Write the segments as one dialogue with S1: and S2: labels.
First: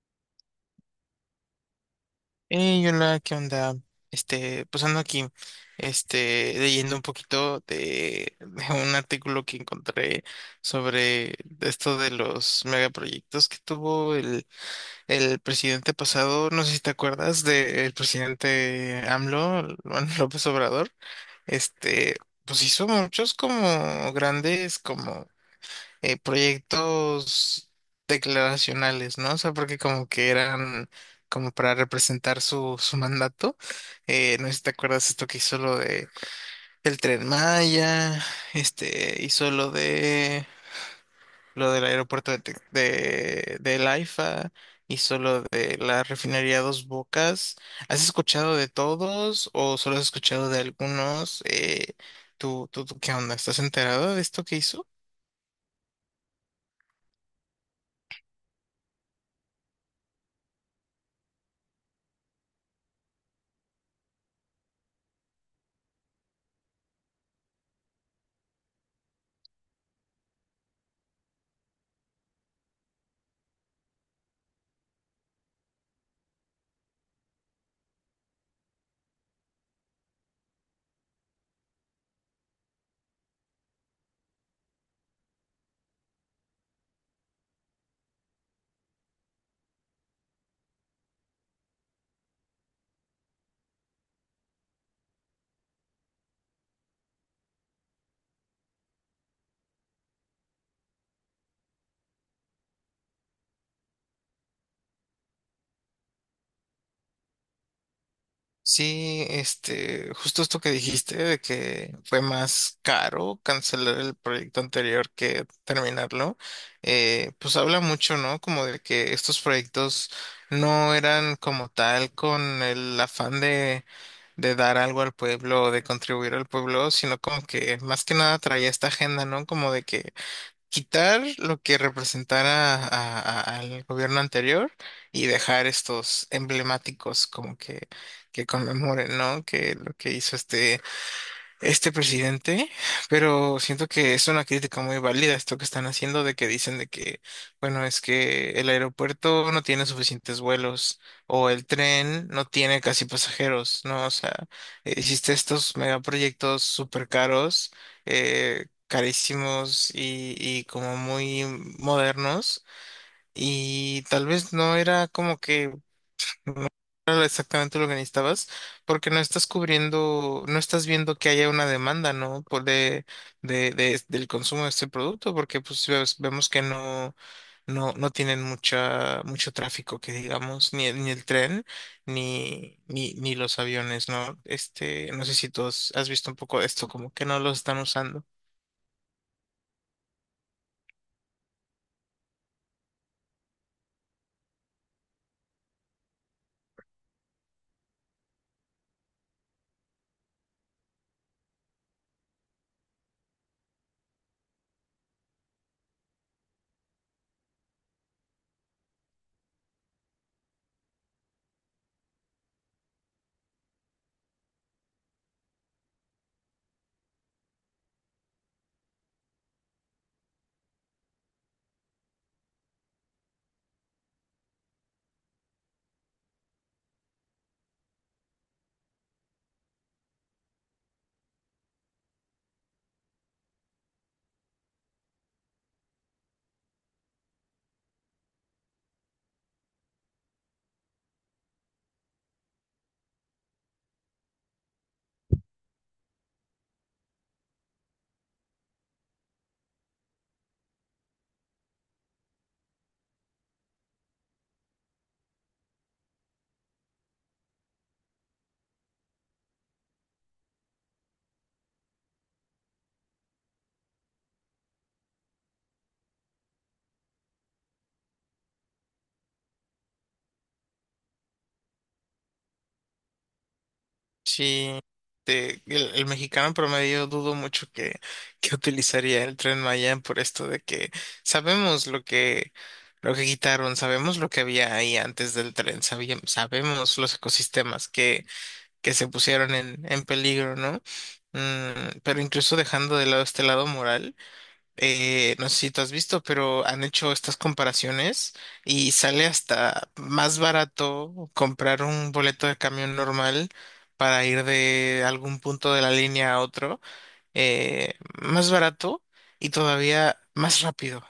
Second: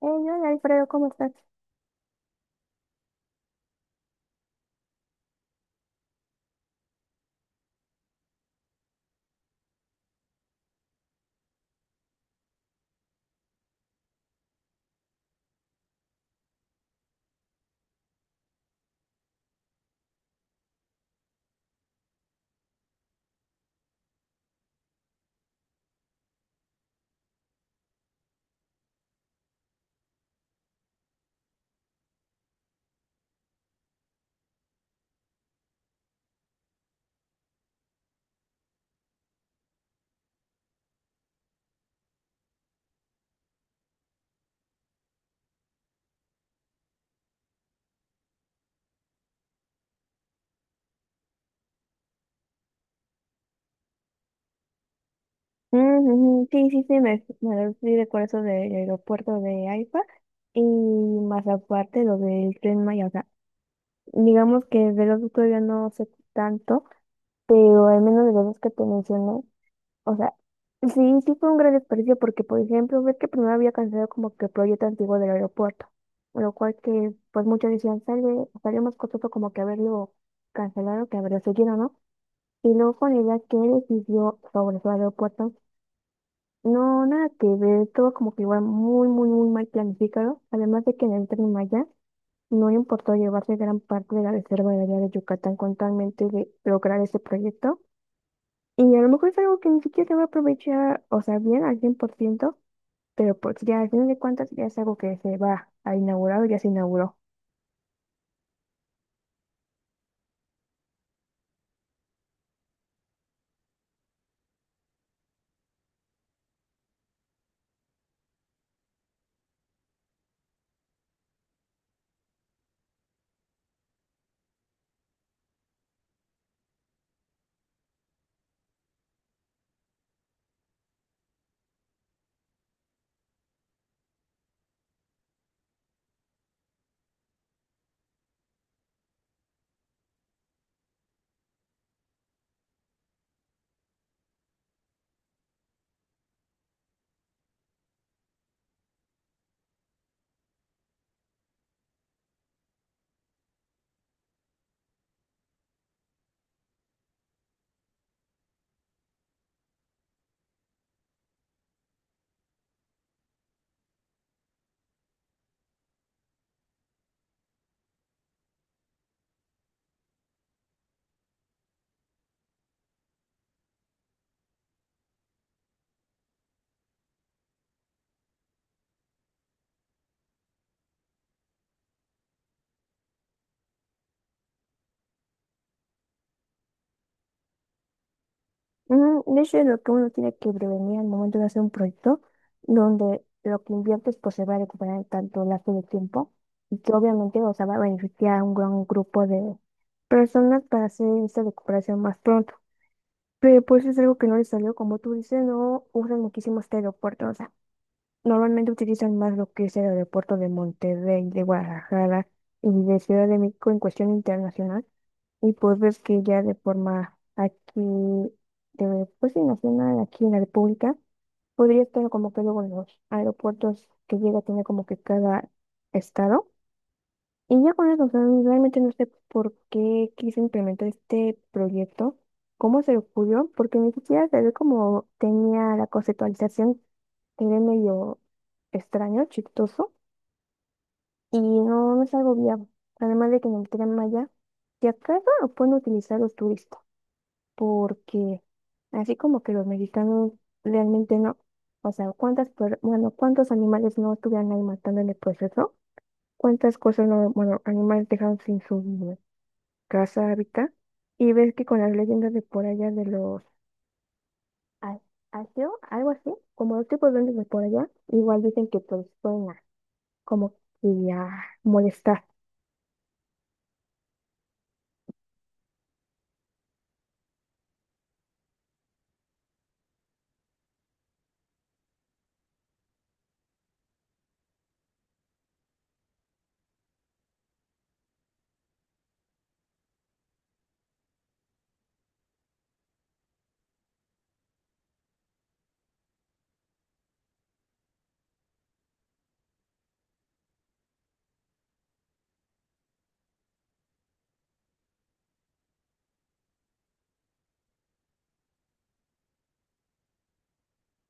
S1: Hey, hola Alfredo, ¿cómo estás?
S2: Hey, hola, ¿qué onda? Pues ando aquí, leyendo un poquito de un artículo que encontré sobre esto de los megaproyectos que tuvo el presidente pasado. No sé si te acuerdas del presidente AMLO, Juan López Obrador. Este, pues hizo muchos como grandes, como proyectos declaracionales, ¿no? O sea, porque como que eran como para representar su mandato. No sé si te acuerdas esto que hizo lo de el Tren Maya, este, hizo lo de lo del aeropuerto de, del AIFA, hizo lo de la refinería Dos Bocas. ¿Has escuchado de todos o solo has escuchado de algunos? Tú qué onda? ¿Estás enterado de esto que hizo?
S1: Mm, Sí, sí, sí, me fui de eso del aeropuerto de AIFA y más aparte lo del Tren Maya, o sea, digamos que de los dos todavía no sé tanto, pero al menos de los dos que te mencioné, o sea, sí, sí fue un gran desperdicio porque, por ejemplo, ves que primero había cancelado como que el proyecto antiguo del aeropuerto, lo cual que pues muchos decían, sale, salió más costoso como que haberlo cancelado que haberlo seguido, ¿no? Y luego con la idea que él decidió sobre su aeropuerto. No, nada que ver, todo como que igual muy, muy, muy mal planificado. Además de que en el Tren Maya no le importó llevarse gran parte de la reserva de área de Yucatán con talmente de lograr ese proyecto. Y a lo mejor es algo que ni siquiera se va a aprovechar, o sea, bien al cien por ciento, pero pues ya al final de cuentas ya es algo que se va a inaugurar o ya se inauguró.
S2: Sí, este, justo esto que dijiste de que fue más caro cancelar el proyecto anterior que terminarlo. Pues habla mucho, ¿no? Como de que estos proyectos no eran como tal con el afán de dar algo al pueblo, de contribuir al pueblo, sino como que más que nada traía esta agenda, ¿no? Como de que quitar lo que representara al gobierno anterior y dejar estos emblemáticos como que conmemoren, ¿no? Que lo que hizo este presidente, pero siento que es una crítica muy válida esto que están haciendo de que dicen de que, bueno, es que el aeropuerto no tiene suficientes vuelos o el tren no tiene casi pasajeros, ¿no? O sea, hiciste estos megaproyectos súper caros, carísimos y como muy modernos y tal vez no era como que era exactamente lo que necesitabas, porque no estás cubriendo, no estás viendo que haya una demanda, ¿no? Por de- del consumo de este producto, porque pues vemos que no tienen mucha, mucho tráfico, que digamos, ni el tren, ni los aviones, ¿no? Este, no sé si tú has visto un poco de esto, como que no los están usando.
S1: De hecho, es lo que uno tiene que prevenir al momento de hacer un proyecto, donde lo que inviertes pues se va a recuperar en tanto lapso de tiempo y que obviamente, o sea, va a beneficiar a un gran grupo de personas para hacer esta recuperación más pronto. Pero pues es algo que no les salió, como tú dices, no usan muchísimo este aeropuerto, o sea, normalmente utilizan más lo que es el aeropuerto de Monterrey, de Guadalajara y de Ciudad de México en cuestión internacional. Y pues ves que ya de forma aquí, de, pues sí, nacional, aquí en la República, podría estar como que luego en los aeropuertos que llega a tener como que cada estado. Y ya con eso, o sea, realmente no sé por qué quise implementar este proyecto, cómo se le ocurrió, porque ni siquiera se ve como tenía la conceptualización, era medio extraño, chistoso, y no, no es algo viable. Además de que en el Tren Maya, si acaso lo pueden utilizar los turistas, porque así como que los mexicanos realmente no. O sea, cuántas, per- bueno, cuántos animales no estuvieran ahí matando en el proceso, cuántas cosas no, bueno, animales dejaron sin su casa, hábitat, y ves que con las leyendas de por allá de los a- asio, algo así, como los tipos de duendes de por allá, igual dicen que pues pueden como que a molestar.
S2: Sí, el mexicano promedio dudo mucho que que utilizaría el Tren Maya por esto de que sabemos lo que quitaron, sabemos lo que había ahí antes del tren, sabíamos, sabemos los ecosistemas que se pusieron en peligro, ¿no? Pero incluso dejando de lado este lado moral no sé si tú has visto, pero han hecho estas comparaciones y sale hasta más barato comprar un boleto de camión normal para ir de algún punto de la línea a otro, eh, más barato y todavía más rápido.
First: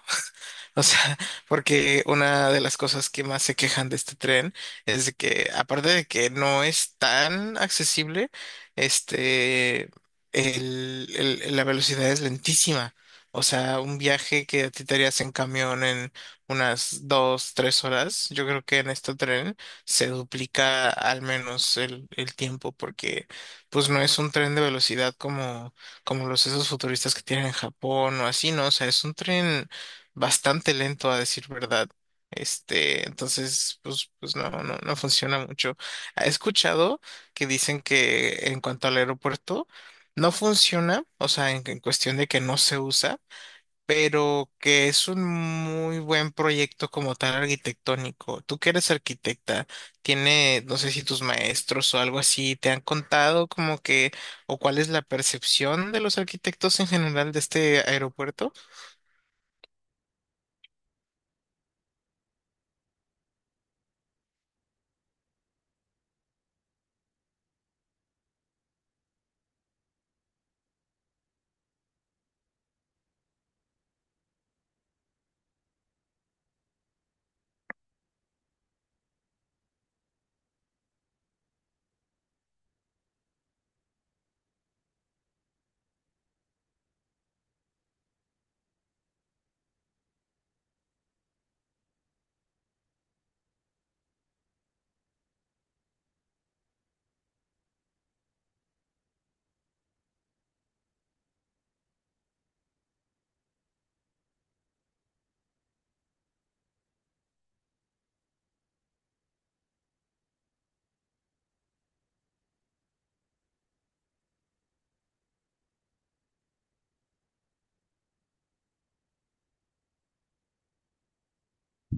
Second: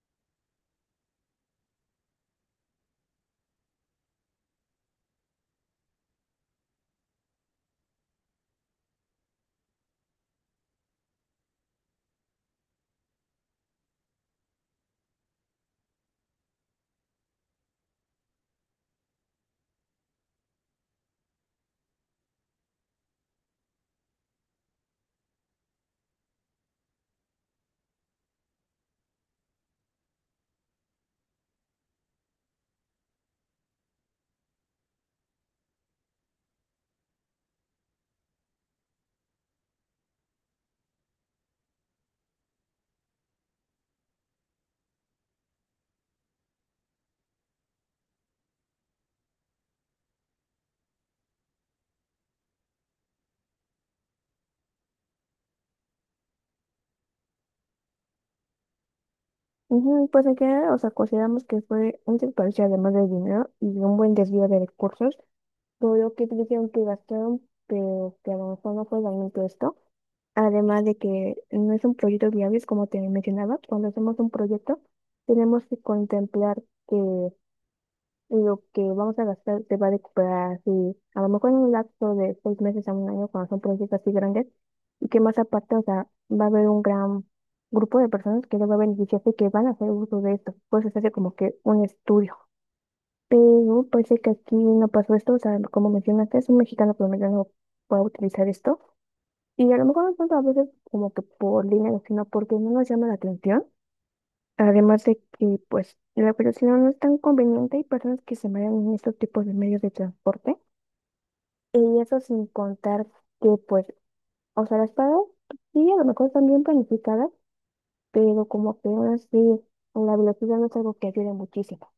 S2: O sea, porque una de las cosas que más se quejan de este tren es de que, aparte de que no es tan accesible, este, el, la velocidad es lentísima. O sea, un viaje que a ti te harías en camión en unas dos, tres horas, yo creo que en este tren se duplica al menos el tiempo, porque pues no es un tren de velocidad como los esos futuristas que tienen en Japón o así, ¿no? O sea, es un tren bastante lento a decir verdad. Entonces, pues no funciona mucho. He escuchado que dicen que en cuanto al aeropuerto no funciona, o sea, en cuestión de que no se usa, pero que es un muy buen proyecto como tal arquitectónico. Tú que eres arquitecta, tiene, no sé si tus maestros o algo así te han contado como o cuál es la percepción de los arquitectos en general de este aeropuerto.
S1: Ujú. Pues en general, o sea, consideramos que fue un desperdicio además de dinero y un buen desvío de recursos. Todo lo que dijeron que gastaron, pero que a lo mejor no fue realmente esto. Además de que no es un proyecto viable, es como te mencionaba, cuando hacemos un proyecto tenemos que contemplar que lo que vamos a gastar se va a recuperar así, a lo mejor en un lapso de seis meses a un año, cuando son proyectos así grandes, y que más aparte, o sea, va a haber un gran grupo de personas que les va a beneficiar y que van a hacer uso de esto. Pues se hace como que un estudio. Pero parece que aquí no pasó esto, o sea, como mencionaste, es un mexicano promedio no puede utilizar esto. Y a lo mejor no tanto a veces como que por dinero, sino porque no nos llama la atención. Además de que, pues, la velocidad no es tan conveniente, hay personas que se marean en estos tipos de medios de transporte. Y eso sin contar que, pues, o sea, las paradas sí, a lo mejor están bien planificadas, pero como que aún así, la velocidad no es algo que ayude muchísimo.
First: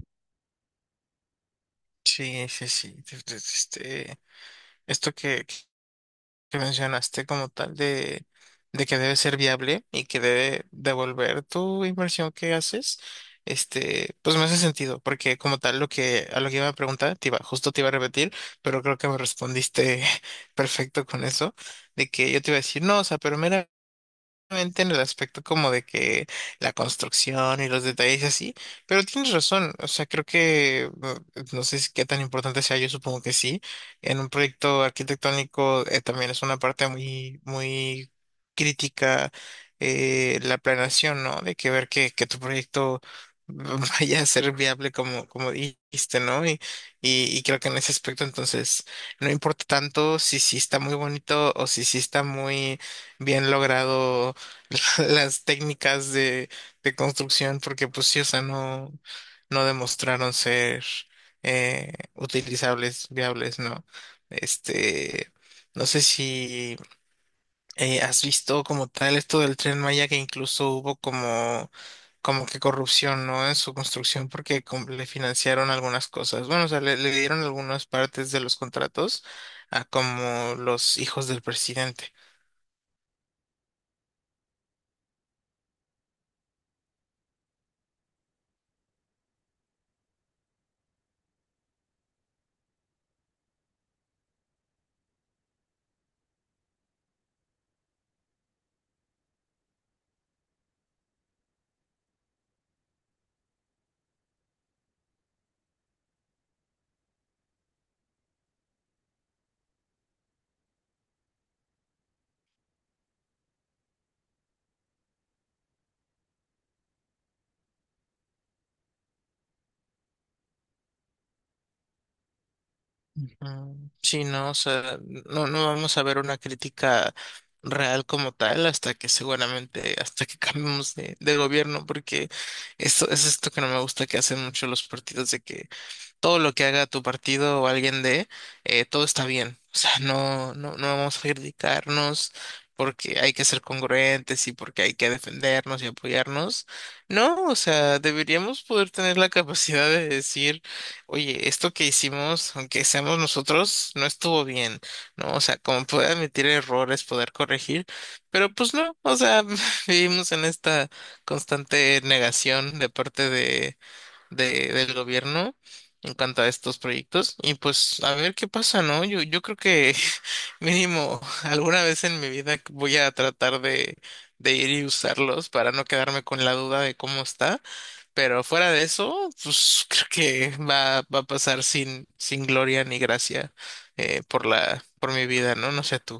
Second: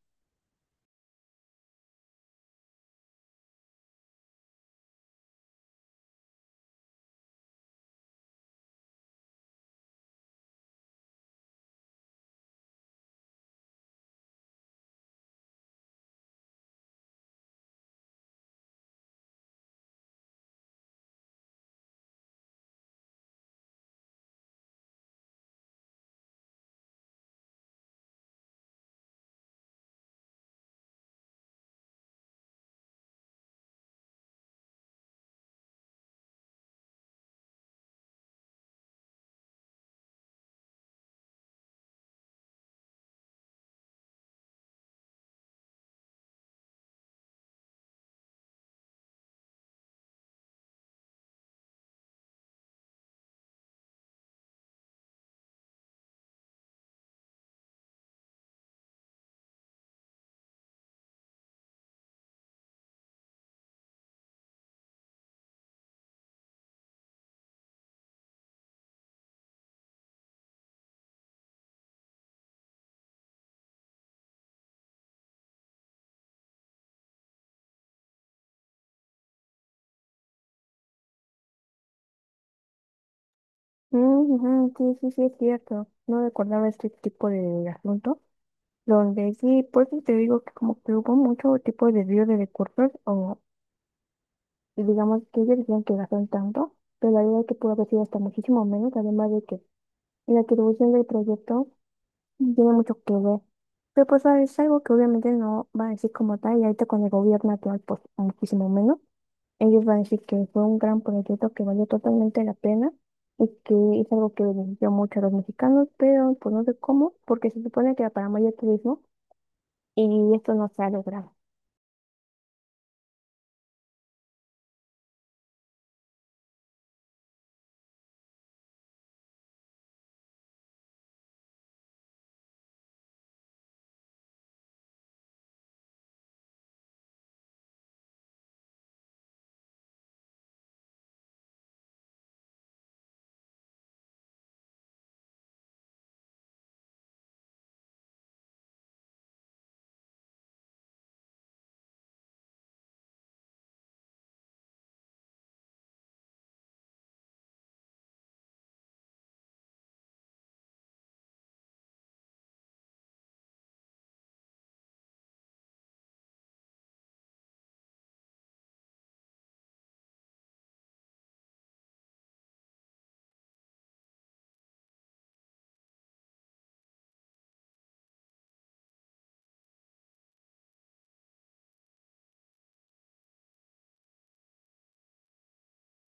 S2: Sí, sí, sí. Este, Esto que mencionaste como tal de que debe ser viable y que debe devolver tu inversión que haces, este, pues me hace sentido, porque como tal lo que a lo que iba a preguntar, justo te iba a repetir, pero creo que me respondiste perfecto con eso, de que yo te iba a decir, no, o sea, pero meramente en el aspecto como de que la construcción y los detalles y así, pero tienes razón, o sea, creo que no sé si qué tan importante sea, yo supongo que sí, en un proyecto arquitectónico también es una parte muy, muy crítica la planeación, ¿no? De que ver que tu proyecto vaya a ser viable como dijiste, ¿no? Y creo que en ese aspecto entonces no importa tanto si sí está muy bonito o si sí está muy bien logrado las técnicas de construcción, porque pues sí, o sea, no, no demostraron ser utilizables, viables, ¿no? Este, no sé si has visto como tal esto del Tren Maya, que incluso hubo como que corrupción, ¿no? En su construcción, porque le financiaron algunas cosas. Bueno, o sea, le dieron algunas partes de los contratos a como los hijos del presidente.
S1: Mm, ujú, sí, sí, sí, es cierto. No recordaba este tipo de asunto, donde sí, por eso te digo que como que hubo mucho tipo de desvío de recursos. Y digamos que ellos dijeron que gastaron tanto, pero la verdad es que pudo haber sido hasta muchísimo menos, además de que en la atribución del proyecto tiene mucho que ver. Pero pues ah, es algo que obviamente no van a decir como tal, y ahorita con el gobierno actual, pues muchísimo menos. Ellos van a decir que fue un gran proyecto que valió totalmente la pena y que es algo que benefició mucho a los mexicanos, pero pues no sé cómo, porque se supone que era para mayor turismo y esto no se ha logrado.
S2: Ujú. Sí, no, o sea, no, no vamos a ver una crítica real como tal hasta que seguramente, hasta que cambiemos de gobierno, porque esto es esto que no me gusta que hacen mucho los partidos de que todo lo que haga tu partido o alguien de, todo está bien. O sea, no, no, no vamos a criticarnos porque hay que ser congruentes y porque hay que defendernos y apoyarnos. No, o sea, deberíamos poder tener la capacidad de decir, oye, esto que hicimos, aunque seamos nosotros, no estuvo bien, ¿no? O sea, como poder admitir errores, poder corregir, pero pues no, o sea, vivimos en esta constante negación de parte del gobierno en cuanto a estos proyectos. Y pues a ver qué pasa, ¿no? Yo creo que mínimo alguna vez en mi vida voy a tratar de ir y usarlos para no quedarme con la duda de cómo está. Pero fuera de eso, pues creo que va a pasar sin gloria ni gracia por mi vida, ¿no? No sé tú.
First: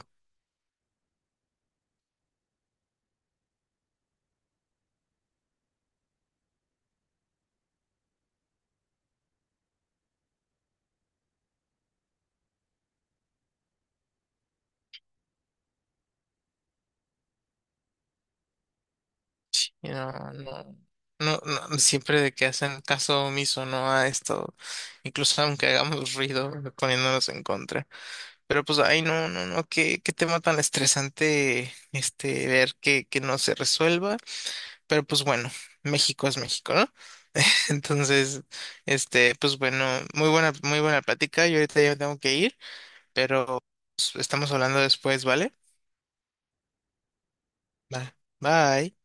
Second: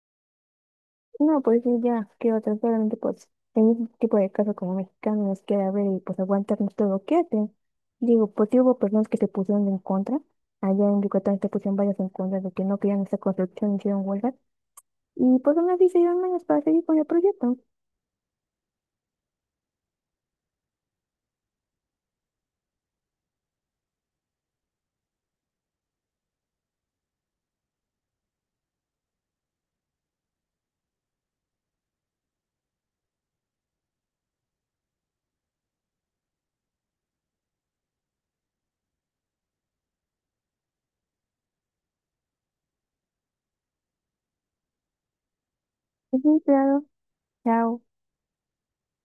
S1: No, pues sí, ya, qué otra, solamente pues, en un tipo de caso como mexicanos que a ver y pues aguantarnos todo lo que hacen. Digo, pues sí hubo personas que se pusieron en contra, allá en Yucatán se pusieron varias en contra de que no querían esta construcción, hicieron huelgas, y pues aún así se dieron menos para seguir con el proyecto.
S2: Y no, no, no, no, siempre de que hacen caso omiso, ¿no? A esto, incluso aunque hagamos ruido poniéndonos en contra. Pero pues, ay, no, no, no, qué tema tan estresante, este, ver que no se resuelva. Pero pues bueno, México es México, ¿no? Entonces, este, pues bueno, muy buena plática. Yo ahorita ya tengo que ir, pero pues, estamos hablando después, ¿vale?
S1: Sí, claro, chao.
S2: Va. Bye.